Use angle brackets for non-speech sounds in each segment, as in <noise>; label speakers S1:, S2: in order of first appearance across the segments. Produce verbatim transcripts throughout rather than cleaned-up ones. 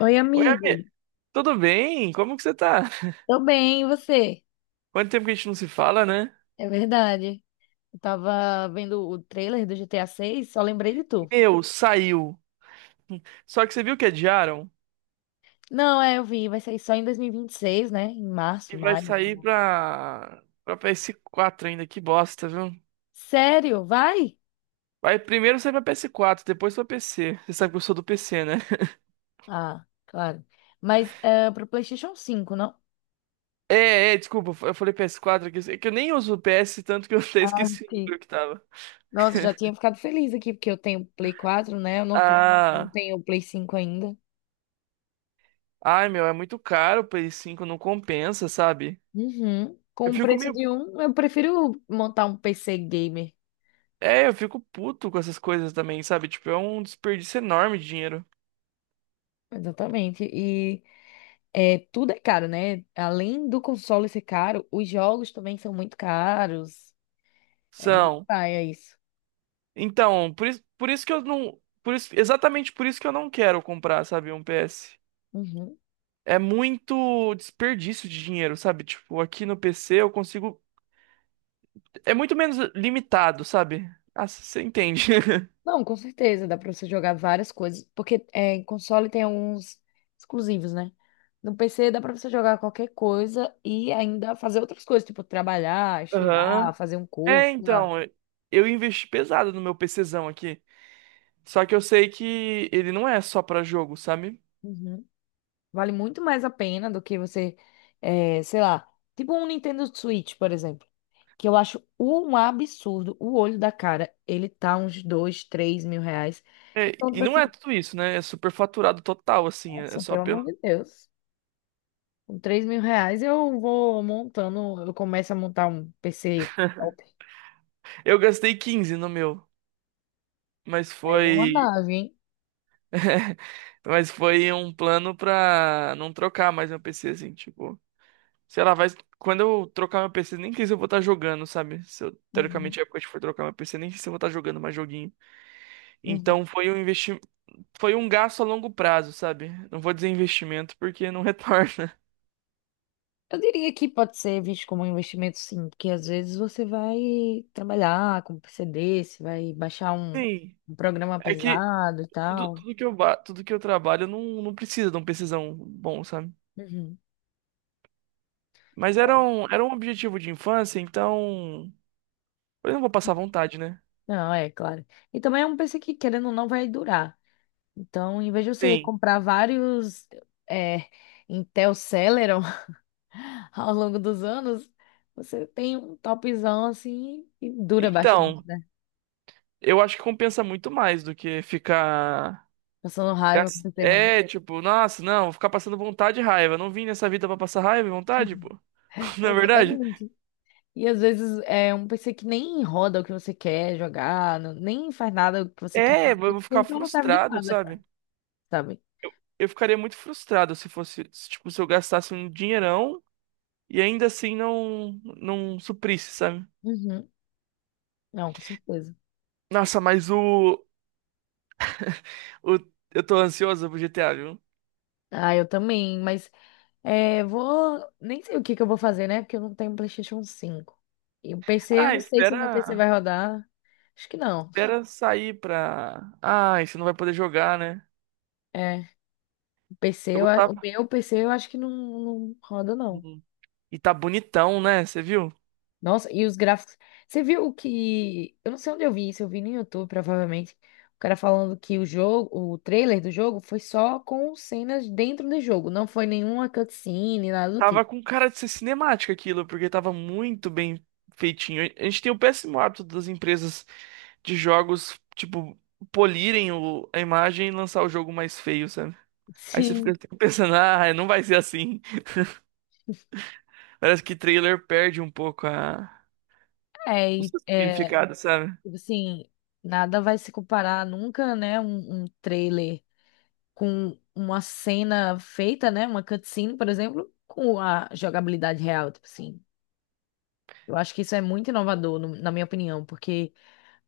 S1: Oi,
S2: Oi,
S1: amigo.
S2: amigo. Tudo bem? Como que você tá?
S1: Tô bem, e você?
S2: Quanto tempo que a gente não se fala, né?
S1: É verdade. Eu tava vendo o trailer do G T A seis, só lembrei de tu.
S2: Meu, saiu. Só que você viu que adiaram?
S1: Não, é, eu vi, vai sair só em dois mil e vinte e seis, né? Em março,
S2: E vai
S1: maio, sei
S2: sair
S1: lá.
S2: pra, pra P S quatro ainda. Que bosta, viu?
S1: Sério? Vai?
S2: Vai primeiro sai pra P S quatro, depois pra P C. Você sabe que eu sou do P C, né?
S1: Ah, claro. Mas é pro PlayStation cinco, não?
S2: É, é, desculpa. Eu falei P S quatro aqui. É que eu nem uso o P S, tanto que eu até
S1: Ah,
S2: esqueci o
S1: sim.
S2: número que tava.
S1: Nossa, já tinha ficado feliz aqui, porque eu tenho Play quatro, né? Eu não, te- não
S2: Ah,
S1: tenho o Play cinco ainda.
S2: ai, meu, é muito caro. O P S cinco não compensa, sabe?
S1: Uhum. Com
S2: Eu
S1: o
S2: fico
S1: preço
S2: meio.
S1: de um, eu prefiro montar um P C gamer.
S2: É, eu fico puto com essas coisas também, sabe? Tipo, é um desperdício enorme de dinheiro.
S1: Exatamente. E É, tudo é caro, né? Além do console ser caro, os jogos também são muito caros. É meio
S2: São.
S1: paia isso.
S2: Então, por isso, por isso que eu não. Por isso, exatamente por isso que eu não quero comprar, sabe, um P S.
S1: Uhum.
S2: É muito desperdício de dinheiro, sabe? Tipo, aqui no P C eu consigo. É muito menos limitado, sabe? Ah, você entende. <laughs>
S1: Não, com certeza, dá pra você jogar várias coisas, porque é, em console tem alguns exclusivos, né? No P C dá pra você jogar qualquer coisa e ainda fazer outras coisas, tipo trabalhar,
S2: Aham.
S1: estudar, fazer um
S2: É,
S1: curso, sei lá.
S2: então, eu investi pesado no meu PCzão aqui. Só que eu sei que ele não é só pra jogo, sabe?
S1: Uhum. Vale muito mais a pena do que você, eh, sei lá, tipo um Nintendo Switch, por exemplo, que eu acho um absurdo. O olho da cara, ele tá uns dois, três mil reais.
S2: É,
S1: Então,
S2: e
S1: tipo
S2: não é
S1: assim,
S2: tudo isso, né? É superfaturado total, assim. É
S1: nossa,
S2: só
S1: pelo
S2: pelo.
S1: amor de Deus. Com três mil reais eu vou montando, eu começo a montar um P C top.
S2: Eu gastei quinze no meu, mas
S1: Aí é uma
S2: foi.
S1: nave, hein?
S2: <laughs> Mas foi um plano pra não trocar mais meu P C, assim, tipo. Sei lá, vai. Quando eu trocar meu P C, nem sei se eu vou estar jogando, sabe? Se eu,
S1: Uhum.
S2: teoricamente, a época que eu for trocar meu P C, nem sei se eu vou estar jogando mais joguinho.
S1: Uhum.
S2: Então foi um investi... foi um gasto a longo prazo, sabe? Não vou dizer investimento porque não <laughs> retorna.
S1: Eu diria que pode ser visto como um investimento, sim, porque às vezes você vai trabalhar com P C D, você vai baixar um,
S2: Sim.
S1: um programa
S2: É que
S1: pesado e
S2: tudo,
S1: tal.
S2: tudo que eu, ba- tudo que eu trabalho não, não precisa de um PCzão bom, sabe?
S1: Uhum.
S2: Mas era um, era um objetivo de infância, então. Eu não vou passar vontade, né?
S1: Não, é claro. E também é um P C que, querendo ou não, vai durar. Então, em vez de você
S2: Sim.
S1: comprar vários é, Intel Celeron <laughs> ao longo dos anos, você tem um topzão assim e dura bastante,
S2: Então,
S1: né?
S2: eu acho que compensa muito mais do que ficar.
S1: Passando raiva com o
S2: gas-
S1: P C ruim.
S2: É, tipo, nossa, não, vou ficar passando vontade e raiva. Não vim nessa vida pra passar raiva e vontade, pô.
S1: <laughs>
S2: <laughs> Na verdade?
S1: Exatamente. E às vezes é um P C que nem roda o que você quer jogar, não- nem faz nada o que você quer
S2: É, eu
S1: fazer.
S2: vou
S1: Tipo,
S2: ficar
S1: então não serve de
S2: frustrado,
S1: nada, cara,
S2: sabe?
S1: sabe?
S2: Eu ficaria muito frustrado se fosse, se, tipo, se eu gastasse um dinheirão e ainda assim não, não suprisse, sabe?
S1: Uhum. Não, com certeza.
S2: Nossa, mas o, o. Eu tô ansioso pro G T A, viu?
S1: Ah, eu também, mas é, vou. Nem sei o que que eu vou fazer, né? Porque eu não tenho PlayStation cinco e o P C, eu
S2: Ah,
S1: não sei se o meu P C
S2: espera.
S1: vai rodar. Acho que não.
S2: Espera sair pra. Ah, você não vai poder jogar, né?
S1: É, o P C,
S2: Eu
S1: eu a- o
S2: gostava.
S1: meu P C eu acho que não, não roda, não.
S2: E tá bonitão, né? Você viu?
S1: Nossa, e os gráficos. Você viu o que? Eu não sei onde eu vi isso, eu vi no YouTube, provavelmente. O cara falando que o jogo, o trailer do jogo foi só com cenas dentro do jogo, não foi nenhuma cutscene, nada do
S2: Tava
S1: tipo.
S2: com cara de ser cinemática aquilo, porque tava muito bem feitinho. A gente tem o péssimo hábito das empresas de jogos, tipo, polirem o- a imagem e lançar o jogo mais feio, sabe? Aí você fica
S1: Sim,
S2: <laughs> pensando, ah, não vai ser assim. Parece que trailer perde um pouco a...
S1: é,
S2: o
S1: e,
S2: seu
S1: é,
S2: significado, sabe?
S1: tipo assim, nada vai se comparar nunca, né, um, um trailer com uma cena feita, né, uma cutscene, por exemplo, com a jogabilidade real, tipo assim. Eu acho que isso é muito inovador, no- na minha opinião, porque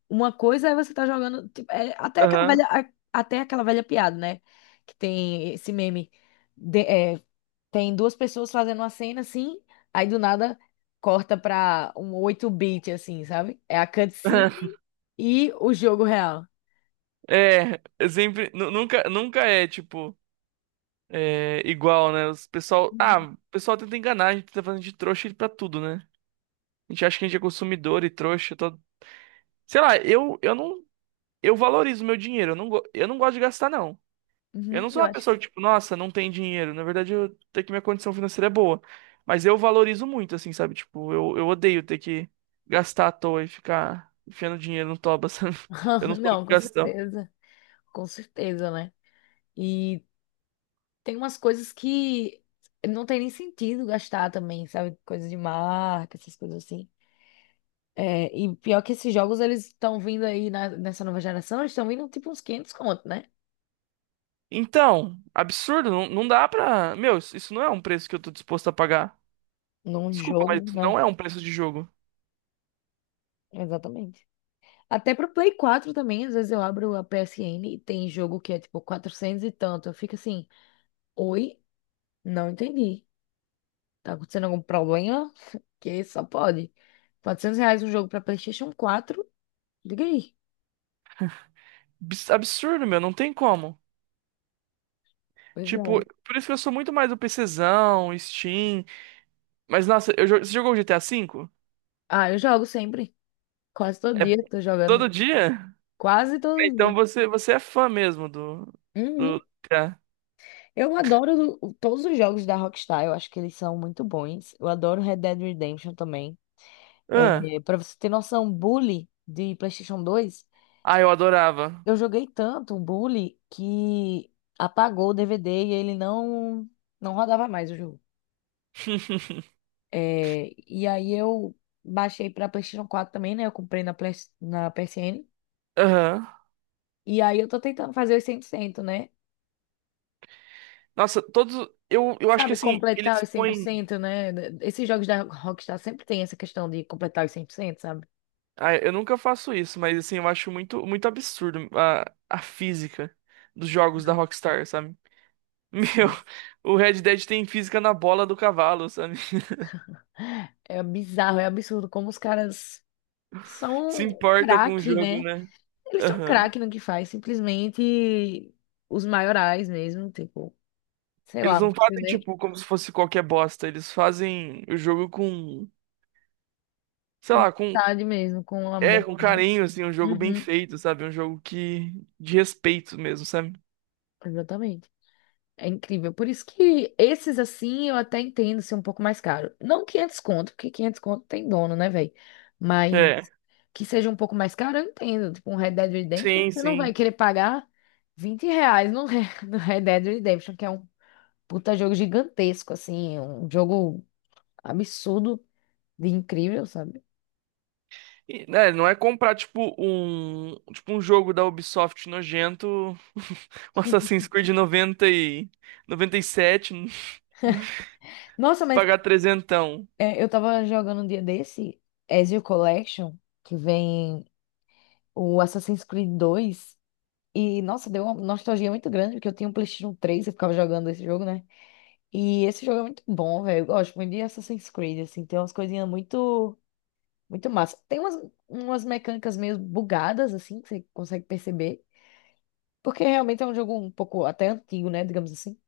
S1: uma coisa é você estar jogando, tipo, é até aquela velha,
S2: Aham.
S1: a- até aquela velha piada, né? Que tem esse meme. de- é, Tem duas pessoas fazendo uma cena assim, aí do nada corta pra um oito bit assim, sabe? É a cutscene
S2: <laughs>
S1: e o jogo real.
S2: É, sempre, nu- nunca, nunca é, tipo, é, igual, né? Os pessoal, ah,
S1: Uhum.
S2: o pessoal tenta enganar, a gente tá fazendo de trouxa pra tudo, né? A gente acha que a gente é consumidor e trouxa. Todo... Sei lá, eu, eu não. Eu valorizo meu dinheiro. Eu não, go- eu não gosto de gastar, não. Eu
S1: Uhum,
S2: não sou
S1: eu
S2: uma
S1: acho.
S2: pessoa que, tipo, nossa, não tem dinheiro. Na verdade, eu até que minha condição financeira é boa. Mas eu valorizo muito, assim, sabe? Tipo, eu, eu odeio ter que gastar à toa e ficar enfiando dinheiro no toba, <laughs> sabe? Eu não
S1: <laughs>
S2: sou
S1: Não,
S2: muito
S1: com
S2: gastão.
S1: certeza. Com certeza, né? E tem umas coisas que não tem nem sentido gastar também, sabe? Coisas de marca, essas coisas assim. É, e pior que esses jogos, eles estão vindo aí na- nessa nova geração, eles estão vindo tipo uns quinhentos conto, né?
S2: Então, absurdo, não, não dá pra. Meu, isso isso não é um preço que eu tô disposto a pagar.
S1: Num
S2: Desculpa, mas
S1: jogo,
S2: isso
S1: né?
S2: não é um preço de jogo.
S1: Exatamente. Até pro Play quatro também, às vezes eu abro a P S N e tem jogo que é tipo quatrocentos e tanto. Eu fico assim, oi? Não entendi. Tá acontecendo algum problema? <laughs> Que só pode. quatrocentos reais um jogo pra PlayStation quatro? Diga aí.
S2: Abs- Absurdo, meu, não tem como.
S1: Pois
S2: Tipo,
S1: é.
S2: por isso que eu sou muito mais do PCzão, Steam. Mas, nossa, eu, jo- você jogou o G T A V?
S1: Ah, eu jogo sempre. Quase todo
S2: É
S1: dia tô jogando.
S2: todo dia?
S1: Quase
S2: É,
S1: todo
S2: então
S1: dia.
S2: você, você é fã mesmo do, do
S1: Uhum.
S2: G T A.
S1: Eu adoro o- todos os jogos da Rockstar, eu acho que eles são muito bons. Eu adoro Red Dead Redemption também.
S2: Ah,
S1: É, para você ter noção, Bully de PlayStation dois,
S2: ah, eu adorava.
S1: eu joguei tanto o Bully que apagou o D V D e ele não não rodava mais o jogo.
S2: <laughs>
S1: É, e aí eu baixei para PlayStation quatro também, né? Eu comprei na, Play- na P S N.
S2: Aham.
S1: E aí eu tô tentando fazer os cem por cento, né?
S2: Nossa, todos. Eu, eu acho que
S1: Sabe,
S2: assim,
S1: completar
S2: eles
S1: os cem por
S2: põem.
S1: cento, né? Esses jogos da Rockstar sempre tem essa questão de completar os cem por cento, sabe?
S2: Ah, eu nunca faço isso, mas assim, eu acho muito, muito absurdo a, a física dos jogos da Rockstar, sabe? <laughs> Meu,
S1: Sim.
S2: o Red Dead tem física na bola do cavalo, sabe?
S1: É bizarro, é absurdo como os caras
S2: Se
S1: são
S2: importa com o
S1: craque,
S2: jogo,
S1: né?
S2: né?
S1: Eles são
S2: Aham.
S1: craque no que faz, simplesmente os maiorais mesmo, tipo, sei
S2: Eles
S1: lá, não
S2: não
S1: consigo
S2: fazem,
S1: nem
S2: tipo, como se fosse qualquer bosta. Eles fazem o jogo com, sei
S1: com
S2: lá, com,
S1: vontade mesmo, com
S2: é,
S1: amor,
S2: com
S1: né?
S2: carinho, assim, um jogo bem
S1: Uhum,
S2: feito, sabe? Um jogo que, de respeito mesmo, sabe?
S1: exatamente. É incrível. Por isso que esses assim eu até entendo ser um pouco mais caro. Não quinhentos conto, porque quinhentos conto tem dono, né, velho? Mas
S2: É.
S1: que seja um pouco mais caro, eu entendo. Tipo, um Red Dead Redemption,
S2: Sim,
S1: você não vai
S2: sim.
S1: querer pagar vinte reais no, Re- <laughs> no Red Dead Redemption, que é um puta jogo gigantesco, assim, um jogo absurdo de incrível, sabe?
S2: E, né, não é comprar, tipo, um, tipo, um jogo da Ubisoft nojento, <laughs> um Assassin's Creed noventa e noventa e sete, <laughs>
S1: Nossa, mas
S2: pagar trezentão.
S1: é, eu tava jogando um dia desse, Ezio Collection, que vem o Assassin's Creed dois. E, nossa, deu uma nostalgia muito grande, porque eu tinha um PlayStation três e ficava jogando esse jogo, né? E esse jogo é muito bom, velho. Eu gosto muito de Assassin's Creed, assim, tem umas coisinhas muito muito massa. Tem umas, umas mecânicas meio bugadas, assim, que você consegue perceber. Porque realmente é um jogo um pouco até antigo, né? Digamos assim.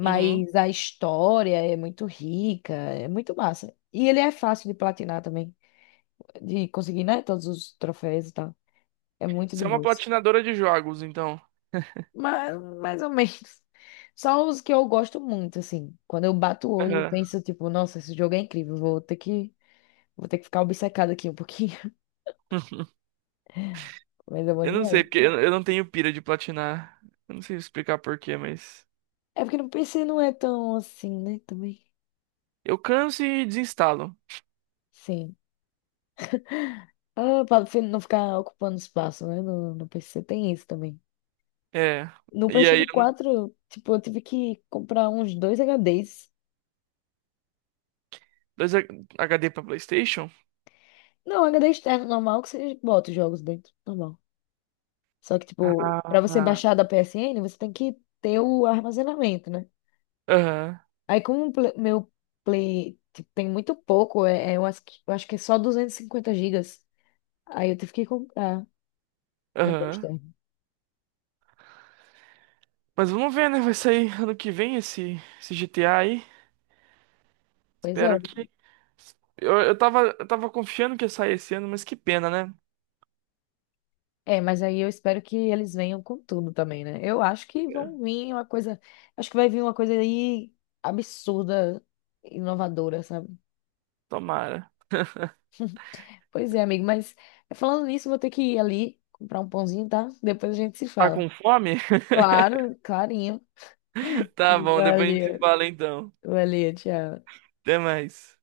S2: Uhum.
S1: a história é muito rica, é muito massa. E ele é fácil de platinar também. De conseguir, né? Todos os troféus e tal. É muito
S2: Você
S1: de
S2: é uma
S1: boas.
S2: platinadora de jogos, então.
S1: Mas, mais ou menos. Só os que eu gosto muito, assim. Quando eu bato o olho, eu
S2: Aham.
S1: penso, tipo, nossa, esse jogo é incrível. Vou ter que, vou ter que ficar obcecado aqui um pouquinho. <laughs>
S2: <laughs>
S1: Mas é bom
S2: Eu não sei,
S1: demais.
S2: porque eu eu não tenho pira de platinar. Eu não sei explicar por quê, mas.
S1: É porque no P C não é tão assim, né? Também.
S2: Eu canso e desinstalo.
S1: Sim. Ah, pra você não ficar ocupando espaço, né? No, no P C tem isso também.
S2: É.
S1: No
S2: E aí,
S1: PlayStation
S2: eu não-
S1: quatro, tipo, eu tive que comprar uns dois H Ds.
S2: dois H- HD pra PlayStation?
S1: Não, H D externo normal que você bota os jogos dentro, normal. Só que, tipo, pra você
S2: Ah.
S1: baixar da P S N, você tem que ter o armazenamento, né?
S2: Aham,
S1: Aí, como o Play- meu Play, tipo, tem muito pouco, é, é, eu acho que, eu acho que é só duzentos e cinquenta gigas. Aí eu tive que comprar H D
S2: aham.
S1: externo.
S2: Mas vamos ver, né? Vai sair ano que vem esse, esse G T A aí.
S1: Pois é.
S2: Espero que. Eu, eu tava, eu tava confiando que ia sair esse ano, mas que pena, né?
S1: É, mas aí eu espero que eles venham com tudo também, né? Eu acho que
S2: É.
S1: vão vir uma coisa. Acho que vai vir uma coisa aí absurda, inovadora, sabe?
S2: Tomara.
S1: Pois é, amigo, mas falando nisso, vou ter que ir ali comprar um pãozinho, tá? Depois a gente se
S2: Tá
S1: fala.
S2: com fome?
S1: Claro, clarinho.
S2: <laughs> Tá bom, depois a gente
S1: Valeu,
S2: se fala então.
S1: valeu, tchau.
S2: Até mais.